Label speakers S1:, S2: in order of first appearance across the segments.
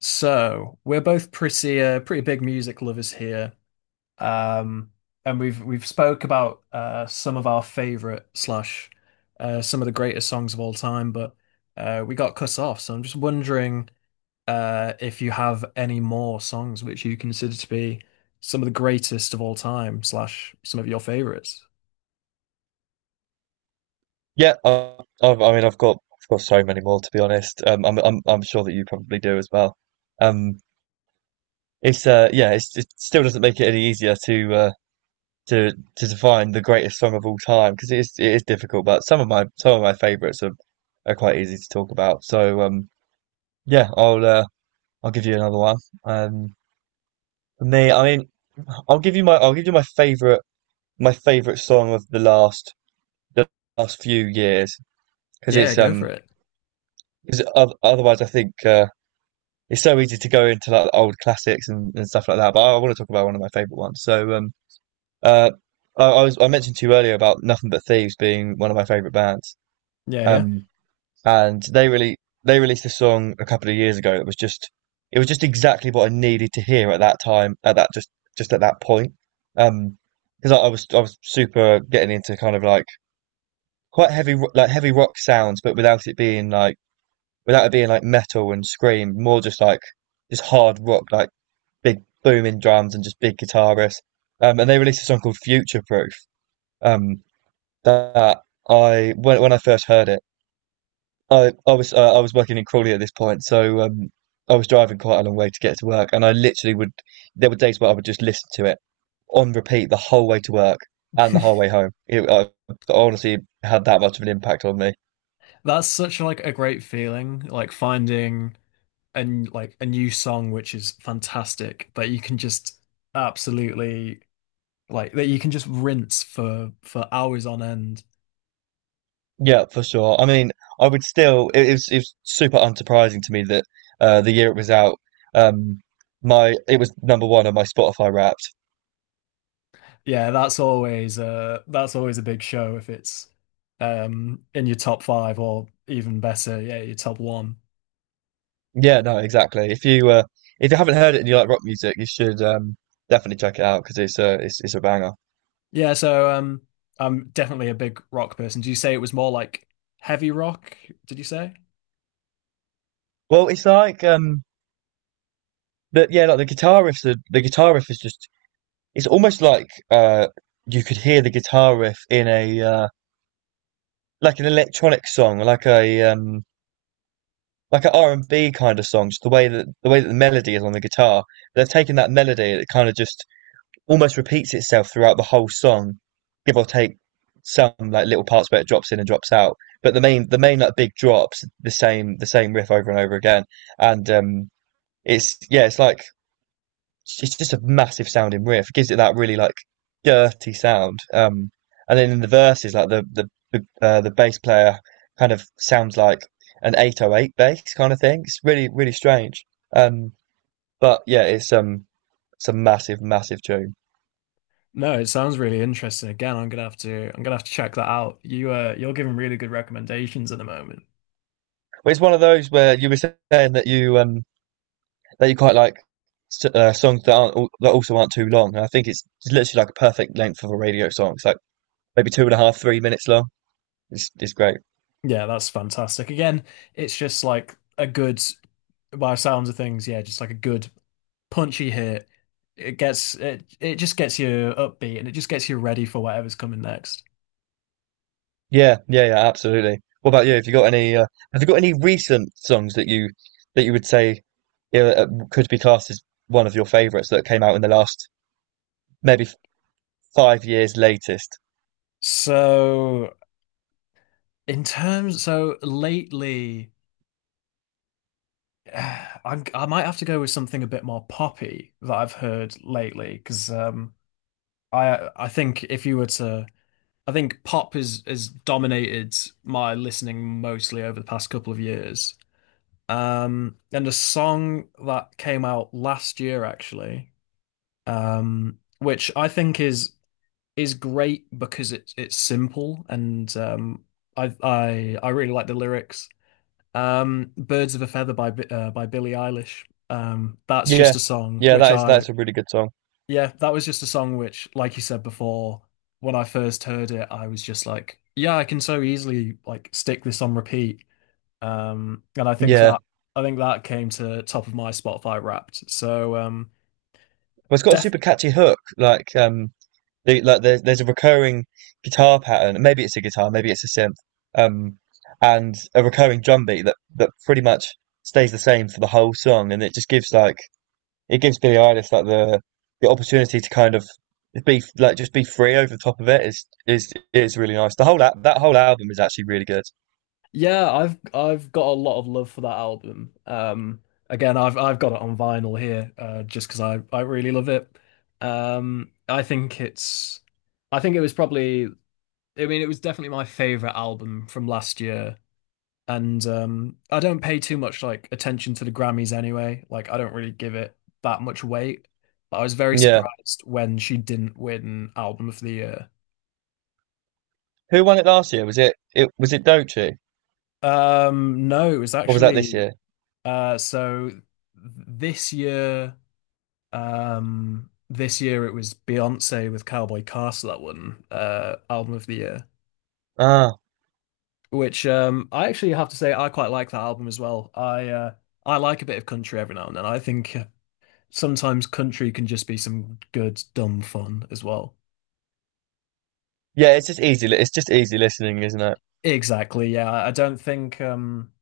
S1: So we're both pretty pretty big music lovers here, um, and we've spoke about some of our favorite slash some of the greatest songs of all time, but we got cut off. So I'm just wondering if you have any more songs which you consider to be some of the greatest of all time slash some of your favorites.
S2: Yeah, I mean, I've got so many more to be honest. I'm sure that you probably do as well. Um, it's, yeah, it still doesn't make it any easier to, to define the greatest song of all time because it is difficult. But some of my favourites are quite easy to talk about. So, yeah, I'll give you another one. Um, for me, I mean, I'll give you my favourite, my favourite song of the last few years because
S1: Yeah,
S2: it's,
S1: go for
S2: um,
S1: it.
S2: because otherwise, I think. It's so easy to go into like old classics and stuff like that. But I want to talk about one of my favorite ones. So, uh, I mentioned to you earlier about Nothing But Thieves being one of my favorite bands.
S1: Yeah,
S2: Um, and they released a song a couple of years ago that was just it was just exactly what I needed to hear at that time, at that point. Um, because I was super getting into kind of like quite like heavy rock sounds, but without it being like metal and scream, more just like just hard rock, like big booming drums and just big guitarists. And they released a song called Future Proof. Um, that I When I first heard it, I was working in Crawley at this point, so I was driving quite a long way to get to work, and I literally would. There were days where I would just listen to it on repeat the whole way to work and
S1: yeah.
S2: the whole way home. I honestly had that much of an impact on me.
S1: That's such like a great feeling, like finding, and like a new song which is fantastic that you can just absolutely like that you can just rinse for hours on end.
S2: Yeah, for sure. I mean, I would still. It was super unsurprising to me that the year it was out, um, my it was number one on my Spotify Wrapped.
S1: Yeah, that's always a big show if it's in your top five or even better, yeah, your top one.
S2: Yeah, no, exactly. If you haven't heard it and you like rock music, you should definitely check it out because it's a banger.
S1: Yeah, so I'm definitely a big rock person. Do you say it was more like heavy rock, did you say?
S2: Well, it's like but yeah, like the guitar riffs. The guitar riff is just. It's almost like you could hear the guitar riff in a like an electronic song, like a like an R&B kind of songs. The way that the melody is on the guitar, they've taken that melody that kind of just almost repeats itself throughout the whole song, give or take some like little parts where it drops in and drops out. But the main like big drops the same riff over and over again, and it's, yeah, it's just a massive sounding riff. It gives it that really like dirty sound. And then in the verses, like the bass player kind of sounds like an 808 bass kind of thing. It's really really strange. Um, but yeah, it's a massive massive tune.
S1: No, it sounds really interesting. Again, I'm gonna have to check that out. You you're giving really good recommendations at the moment.
S2: But it's one of those where you were saying that you that you quite like songs that aren't that also aren't too long. And I think it's literally like a perfect length of a radio song. It's like maybe two and a half 3 minutes long. It's great.
S1: Yeah, that's fantastic. Again, it's just like a good, by sounds of things, yeah, just like a good punchy hit. It just gets you upbeat and it just gets you ready for whatever's coming next.
S2: Yeah, yeah, yeah, absolutely. What about you? Have you got any? Have you got any recent songs that you would say could be classed as one of your favorites that came out in the last maybe 5 years latest?
S1: So so lately, I might have to go with something a bit more poppy that I've heard lately because um, I think if you were to I think pop is dominated my listening mostly over the past couple of years. And a song that came out last year actually, which I think is great because it's simple and um, I really like the lyrics. Birds of a Feather by by Billie Eilish. That's just
S2: Yeah,
S1: a song
S2: yeah,
S1: which
S2: that is
S1: I,
S2: that's a really good song.
S1: yeah, that was just a song which, like you said before, when I first heard it, I was just like, yeah, I can so easily like stick this on repeat. And
S2: Yeah, well,
S1: I think that came to top of my Spotify Wrapped. So
S2: it's got a
S1: def
S2: super catchy hook. Like, there's a recurring guitar pattern. Maybe it's a guitar, maybe it's a synth, um, and a recurring drum beat that pretty much stays the same for the whole song, and it just gives like it gives Billy Eilish like the opportunity to kind of be like just be free over the top of it is really nice. That whole album is actually really good.
S1: Yeah, I've got a lot of love for that album. Again, I've got it on vinyl here, just because I really love it. Um, I think it's I think it was probably, I mean it was definitely my favorite album from last year. And I don't pay too much like attention to the Grammys anyway. Like I don't really give it that much weight. But I was very
S2: Yeah.
S1: surprised when she didn't win Album of the Year.
S2: Who won it last year? Was it Dochi
S1: No, it was
S2: or was that this
S1: actually,
S2: year?
S1: uh, so th- this year. This year it was Beyonce with Cowboy Castle that won Album of the Year,
S2: Ah,
S1: which I actually have to say I quite like that album as well. I like a bit of country every now and then. I think sometimes country can just be some good dumb fun as well.
S2: yeah. It's just easy listening, isn't it?
S1: Exactly, yeah.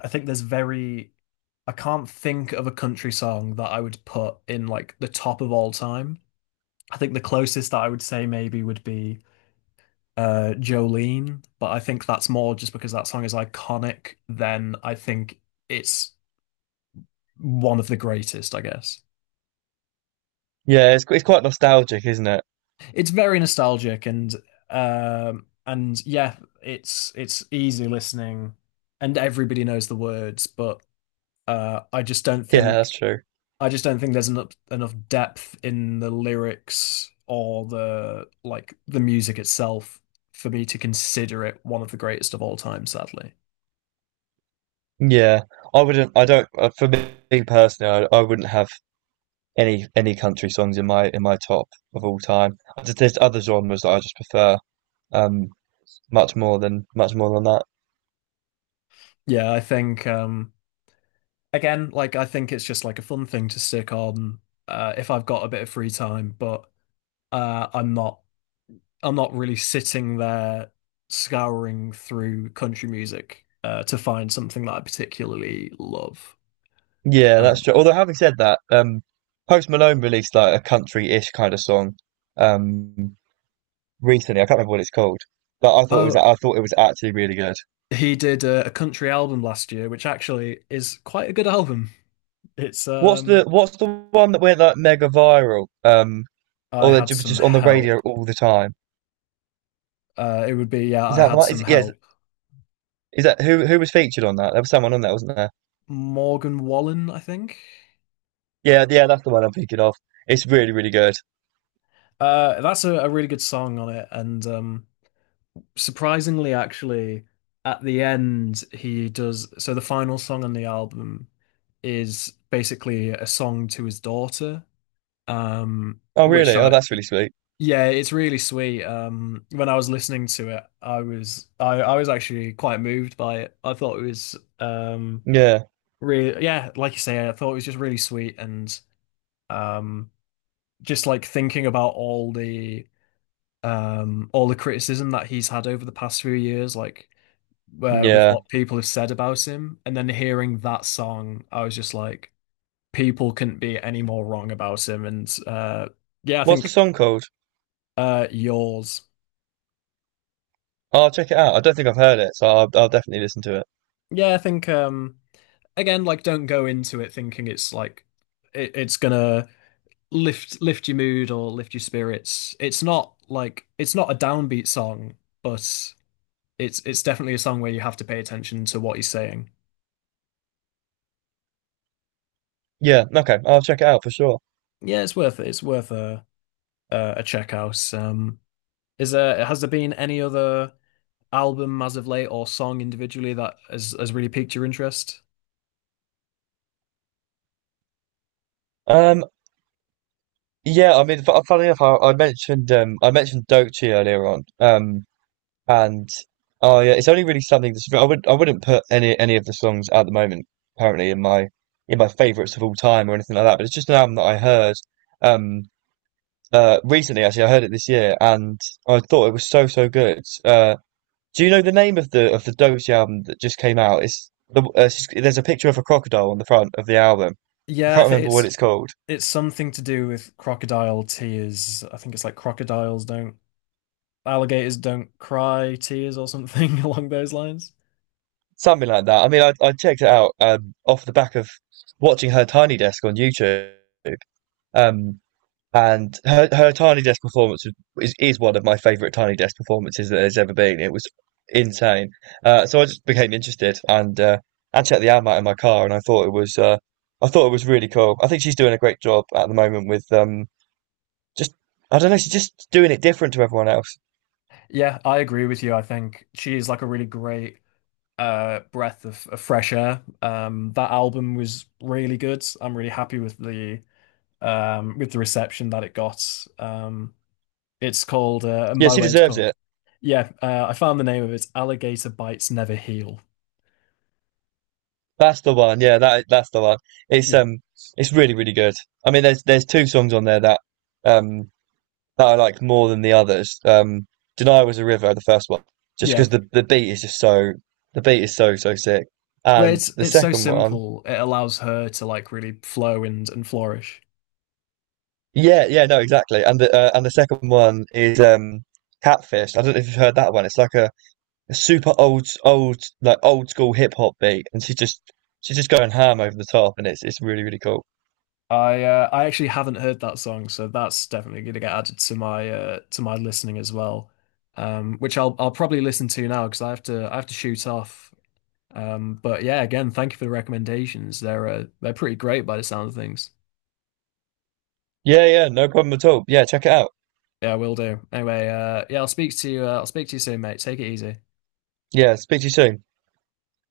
S1: I think there's very, I can't think of a country song that I would put in like the top of all time. I think the closest that I would say maybe would be Jolene, but I think that's more just because that song is iconic than I think it's one of the greatest, I guess.
S2: Yeah. It's quite nostalgic, isn't it?
S1: It's very nostalgic and yeah, it's easy listening and everybody knows the words, but uh I just don't
S2: Yeah, that's
S1: think
S2: true.
S1: I just don't think there's enough depth in the lyrics or the like the music itself for me to consider it one of the greatest of all time, sadly.
S2: Yeah. I wouldn't. I don't. For me personally, I wouldn't have any country songs in my top of all time. There's other genres that I just prefer. Um, much more than that.
S1: Yeah, I think again, like I think it's just like a fun thing to stick on if I've got a bit of free time, but uh I'm not I'm not really sitting there scouring through country music to find something that I particularly love.
S2: Yeah, that's
S1: Um,
S2: true. Although having said that, Post Malone released like a country-ish kind of song um recently. I can't remember what it's called, but
S1: oh,
S2: I thought it was actually really good.
S1: he did a country album last year, which actually is quite a good album. It's
S2: What's the what's the one that went like mega viral? Um,
S1: I
S2: or that
S1: had
S2: was
S1: some
S2: just on the radio
S1: help.
S2: all the time?
S1: It would be yeah,
S2: Is
S1: I
S2: that the
S1: had
S2: one?
S1: some
S2: Is yeah, is,
S1: help.
S2: is that who was featured on that? There was someone on that, wasn't there?
S1: Morgan Wallen, I think.
S2: Yeah, yeah, that's the one I'm thinking of. It's really really good.
S1: That's a really good song on it, and surprisingly, actually, at the end, he does. So the final song on the album is basically a song to his daughter, um,
S2: Oh,
S1: which
S2: really? Oh,
S1: I,
S2: that's really sweet.
S1: yeah, it's really sweet. When I was listening to it, I was actually quite moved by it. I thought it was,
S2: Yeah,
S1: really, yeah, like you say, I thought it was just really sweet and, um, just like thinking about all the criticism that he's had over the past few years, like with
S2: yeah.
S1: what people have said about him. And then hearing that song, I was just like, people couldn't be any more wrong about him. And yeah, I
S2: What's the
S1: think,
S2: song called?
S1: yours.
S2: I'll check it out. I don't think I've heard it, so I'll definitely listen to it.
S1: Yeah, I think again, like, don't go into it thinking it's like it's gonna lift your mood or lift your spirits. It's not like it's not a downbeat song, but it's definitely a song where you have to pay attention to what he's saying.
S2: Yeah, okay, I'll check it out for sure.
S1: Yeah, it's worth it. It's worth a check out. Is there has there been any other album as of late or song individually that has really piqued your interest?
S2: Um, yeah, I mean, funny enough, I mentioned Dochi earlier on, and oh yeah, it's only really something that's I would I wouldn't put any of the songs at the moment apparently in my favorites of all time or anything like that, but it's just an album that I heard um recently. Actually, I heard it this year, and I thought it was so so good. Do you know the name of the Doty album that just came out? There's a picture of a crocodile on the front of the album. I
S1: Yeah, I
S2: can't
S1: think
S2: remember what
S1: it's
S2: it's called.
S1: it's something to do with crocodile tears. I think it's like crocodiles don't alligators don't cry tears or something along those lines.
S2: Something like that. I mean, I checked it out off the back of watching her Tiny Desk on YouTube. Um, and her Tiny Desk performance is one of my favorite Tiny Desk performances that there's ever been. It was insane. So I just became interested and checked the album out in my car, and I thought it was really cool. I think she's doing a great job at the moment with Just I don't know, she's just doing it different to everyone else.
S1: Yeah, I agree with you. I think she is like a really great breath of fresh air. Um, that album was really good. I'm really happy with the reception that it got. Um, it's called, and
S2: Yeah,
S1: by the
S2: she
S1: way, it's
S2: deserves
S1: called,
S2: it.
S1: yeah, I found the name of it. It's Alligator Bites Never Heal.
S2: That's the one. Yeah, that's the one. It's
S1: Yeah,
S2: um, it's really really good. I mean, there's two songs on there um that I like more than the others. "Denial" was a river, the first one, just
S1: yeah.
S2: because the beat is so so sick.
S1: But
S2: And the
S1: it's so
S2: second one,
S1: simple. It allows her to like really flow and flourish.
S2: yeah, yeah, no, exactly. And the second one is Catfish. I don't know if you've heard that one. It's like a super old old like old school hip hop beat, and she's just going ham over the top, and it's really really cool.
S1: I actually haven't heard that song, so that's definitely going to get added to my listening as well. Which I'll probably listen to now because I have to shoot off. But yeah, again, thank you for the recommendations. They're pretty great by the sound of things.
S2: Yeah, yeah, no problem at all. Yeah, check it out.
S1: Yeah, I will do. Anyway, yeah, I'll speak to you soon, mate. Take it easy.
S2: Yeah, speak to you soon.